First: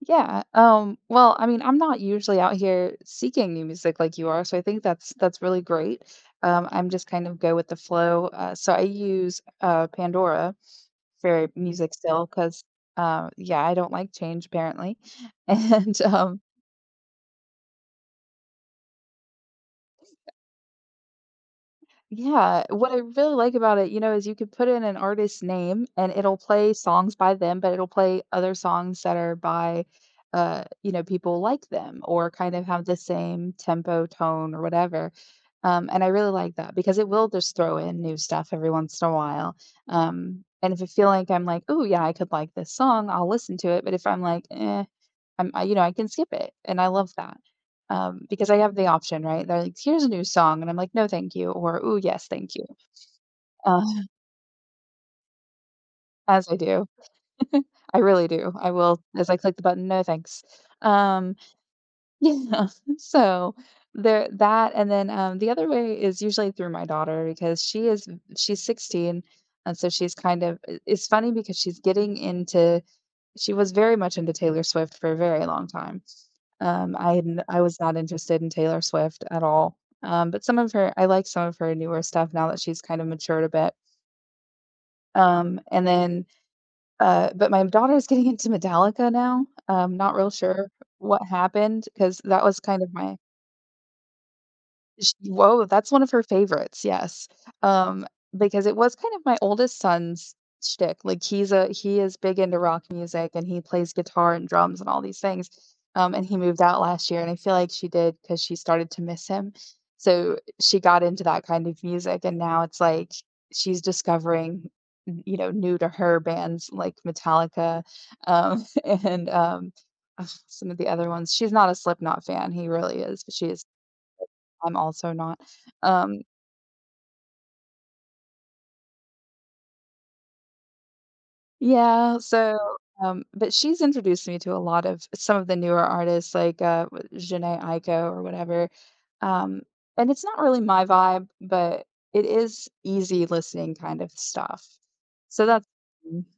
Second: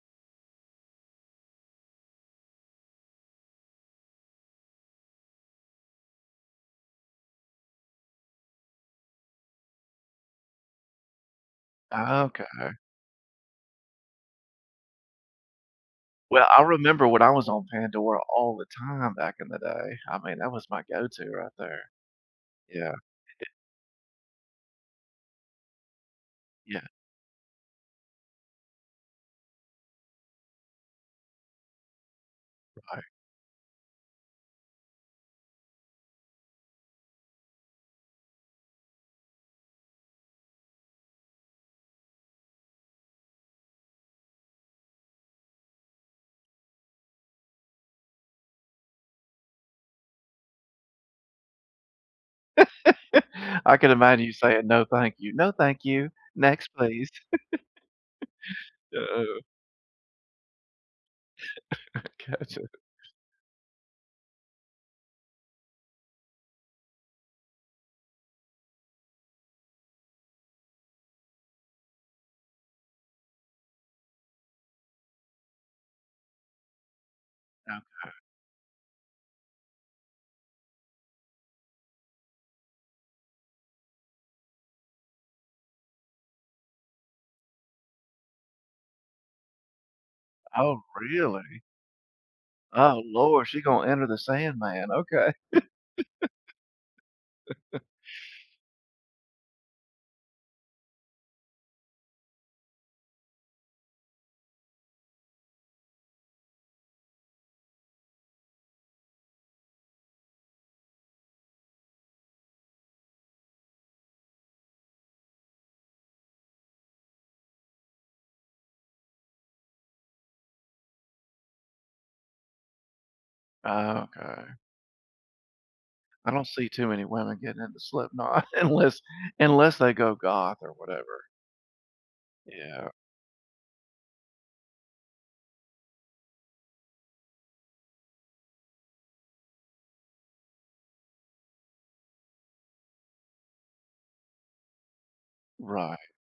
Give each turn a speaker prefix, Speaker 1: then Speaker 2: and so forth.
Speaker 1: Yeah, um, well, I mean, I'm not usually out here seeking new music like you are, so I think that's that's really great. Um, I'm just kind of go with the flow, uh, so I use, uh, Pandora for music still 'cause,
Speaker 2: Okay.
Speaker 1: uh, yeah, I don't like change apparently, and, um
Speaker 2: Well, I remember when I was on Pandora all the time back in the day. I mean, that was my go-to right there.
Speaker 1: Yeah, what
Speaker 2: Yeah.
Speaker 1: I really like about it, you know, is you could put in an artist's name and it'll play
Speaker 2: Yeah.
Speaker 1: songs by them, but it'll play other songs that are by, uh, you know, people like them or kind of have the
Speaker 2: Right.
Speaker 1: same tempo, tone, or whatever, um, and I really like that because it will just throw in new stuff every once in a while. Um, and if I feel like I'm like, "Ooh, yeah. I could like this song." I'll listen to it, but if I'm like, "Eh," I'm, you know I can skip it, and I love that, um, because I have the option, right? They're like, "Here's a new song," and I'm like, "No, thank you," or, "Ooh, yes. Thank you."
Speaker 2: I
Speaker 1: Uh
Speaker 2: can imagine you saying, "No, thank you. "No, thank you.
Speaker 1: As I
Speaker 2: Next,
Speaker 1: do.
Speaker 2: please"."
Speaker 1: I really do. I will as I
Speaker 2: Oh
Speaker 1: click the button, "No, thanks." Um
Speaker 2: Gotcha.
Speaker 1: Yeah, so there that and then, um, the other way is usually through my daughter because she is v she's 16, and so she's kind of i it's funny because she's getting into she was very much into Taylor Swift for a very long time, um, I had n I was not
Speaker 2: Okay.
Speaker 1: interested in Taylor Swift at all, um, but some of her I like some of her newer stuff now that she's kind of matured a bit. Um, and then, uh but my daughter's getting into Metallica now. I'm not real sure
Speaker 2: Oh,
Speaker 1: what
Speaker 2: really?
Speaker 1: happened 'cause that was kind of
Speaker 2: Oh,
Speaker 1: my
Speaker 2: lord, she gonna Enter the Sandman,
Speaker 1: She
Speaker 2: okay.
Speaker 1: Whoa, that's one of her favorites, yes. Um, because it was kind of my oldest son's shtick. Like, he's a he is big into rock music, and he plays guitar and drums and all these things, um, and he moved out last year, and I feel like she did 'cause she started to miss him, so she got into that kind of music, and now it's like sh she's discovering, you know, new to her bands like Metallica, um, and, um, uh, some of the other ones. She's not a Slipknot fan. He really is. But she's.
Speaker 2: Okay.
Speaker 1: I'm also not, um
Speaker 2: I don't see too many women getting into Slipknot unless unless they go goth, or whatever.
Speaker 1: Yeah, so,
Speaker 2: Yeah.
Speaker 1: um but she's introduced me to a lot of some of the newer artists like, uh, Jheńe Aiko, or whatever. Um, and it's not really my vibe, but it is easy listening kind of stuff. So that's
Speaker 2: Right.
Speaker 1: [unintelligible]